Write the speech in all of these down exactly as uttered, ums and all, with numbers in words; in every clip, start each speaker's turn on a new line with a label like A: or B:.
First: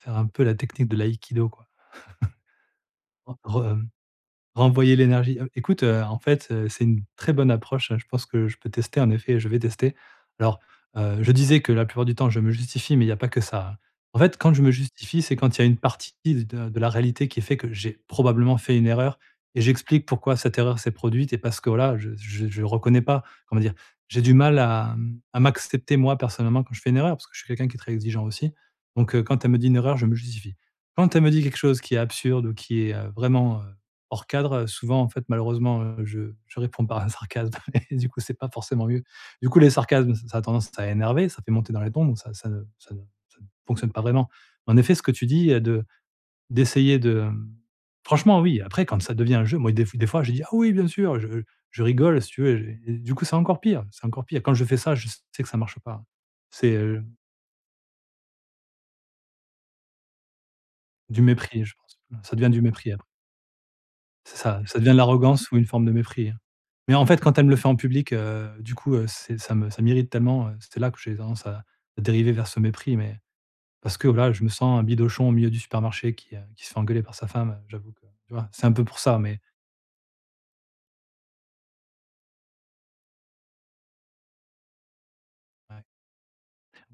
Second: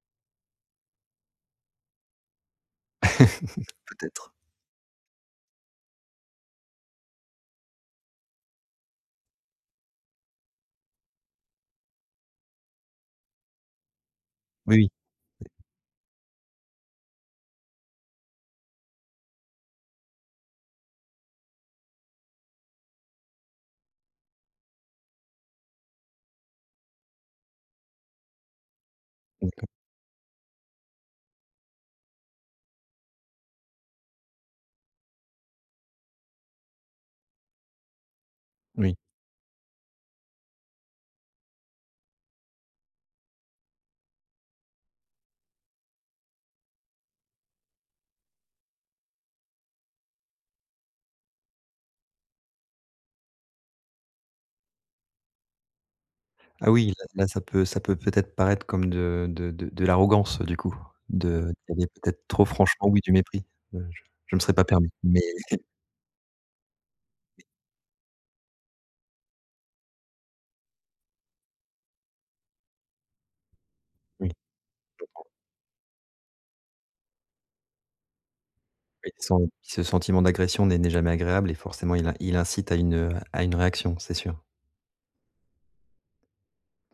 A: Faire un peu la technique de l'aïkido, quoi. Re re mmh,
B: Peut-être.
A: renvoyer l'énergie heu, écoute, heu, en fait, heu, c'est une très bonne approche. Je pense que je peux tester, en effet, je vais tester. Alors, heu, je disais que, la plupart du temps, je me justifie, mais il y a pas que ça, hein. En fait, quand je me
B: Oui
A: justifie, c'est
B: et
A: quand il y a une partie de de la réalité qui fait que j'ai probablement fait une erreur et j'explique pourquoi cette erreur s'est produite et parce que, voilà, je je je reconnais pas, on va dire, j'ai du mal à m à m'accepter, moi, personnellement, quand je fais une erreur, parce que suis quelqu'un qui est très exigeant aussi. Donc, heu, quand elle me
B: OK.
A: dit une erreur, je me justifie. Quand elle me dit quelque chose qui est absurde ou qui est, heu, vraiment, heu, hors cadre, souvent, en fait, malheureusement, heu, je je réponds par un sarcasme et du coup c'est pas forcément
B: Oui.
A: mieux. Du coup, les sarcasmes, ç ça a tendance à énerver, ça fait monter dans les tons, donc ça ça ne ça ne ça ne fonctionne pas vraiment. En effet, ce que tu dis, heu, de d'essayer de, hem franchement, oui, après, quand ça devient un jeu, moi, des des fois, je dis: «Ah, oui, bien sûr». Je je rigole, si tu veux, et j'ai et du coup, c'est encore pire, c'est encore pire. Quand je fais ça, je s sais que ça marche pas.
B: Ah
A: C'est,
B: oui,
A: heu
B: là là, ça peut ça peut, peut-être, paraître comme de de de de l'arrogance, du coup,
A: du
B: de
A: mépris, heu, je
B: de dire
A: pense, ouais,
B: peut-être
A: ça
B: trop
A: devient du
B: franchement
A: mépris,
B: oui,
A: apr
B: du mépris. Heu, je je
A: C'est
B: me serais
A: ça,
B: pas
A: ça
B: permis.
A: devient de
B: Mais
A: l'arrogance ou une forme de mépris, hein. Mais, en fait, quand
B: Et
A: elle me le fait en public, heu, du coup, heu, c'est ça me ça m'irrite tellement, heu, c'est là que j'ai tendance à à dériver vers ce mépris, mais parce que,
B: Oui.
A: voilà,
B: Je
A: je me sens un bidochon
B: crois.
A: au milieu du supermarché, qui, heu, qui se fait engueuler par sa femme. Heu, j'avoue que, tu vois, c'est un peu pour
B: Oui,
A: ça, mais
B: sen ce sentiment d'agression n'est n'est jamais agréable et forcément il in il incite à une, heu, à une réaction, c'est sûr.
A: Ouais.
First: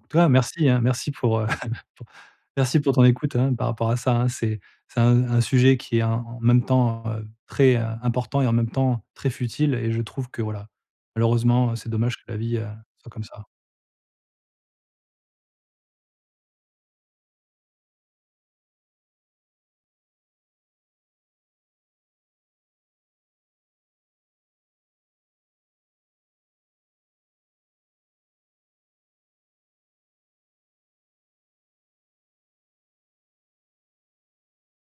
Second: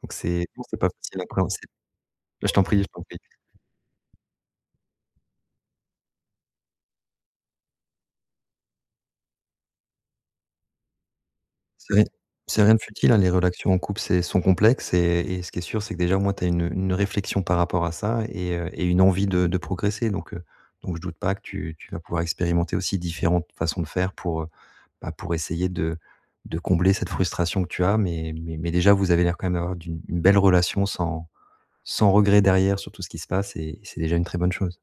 B: Donc
A: Toi,
B: c'est, non
A: merci,
B: c'est
A: hein,
B: pas
A: merci
B: facile à
A: pour, heu,
B: appréhen c'est
A: p
B: bah je t'en prie,
A: merci
B: je
A: pour
B: t'en
A: ton
B: prie.
A: écoute, hein, par rapport à ça, hein. C'est c'est un un sujet qui est, en en même temps, heu, très, heu, important et en même temps, très futile et je trouve que voilà, malheureusement, heu, c'est
B: C'est rien
A: dommage que la vie,
B: c'est
A: heu,
B: rien de
A: soit
B: futile, hein,
A: comme
B: les
A: ça.
B: relactions en couple, c'est sont complexes et et ce qui est sûr, c'est que, déjà, au moins, tu as une une réflexion par rapport à ça et, heu, et une envie de de progresser. Donc, heu, donc je doute pas que tu tu vas pouvoir expérimenter aussi différentes façons de faire pour, heu, bah, pour essayer de de combler cette frustration que tu as. Mais mais mais déjà, vous avez l'air, quand même, d'avoir d'une une belle relation sans sans regret derrière, sur tout ce qui se passe et c'est déjà une très bonne chose.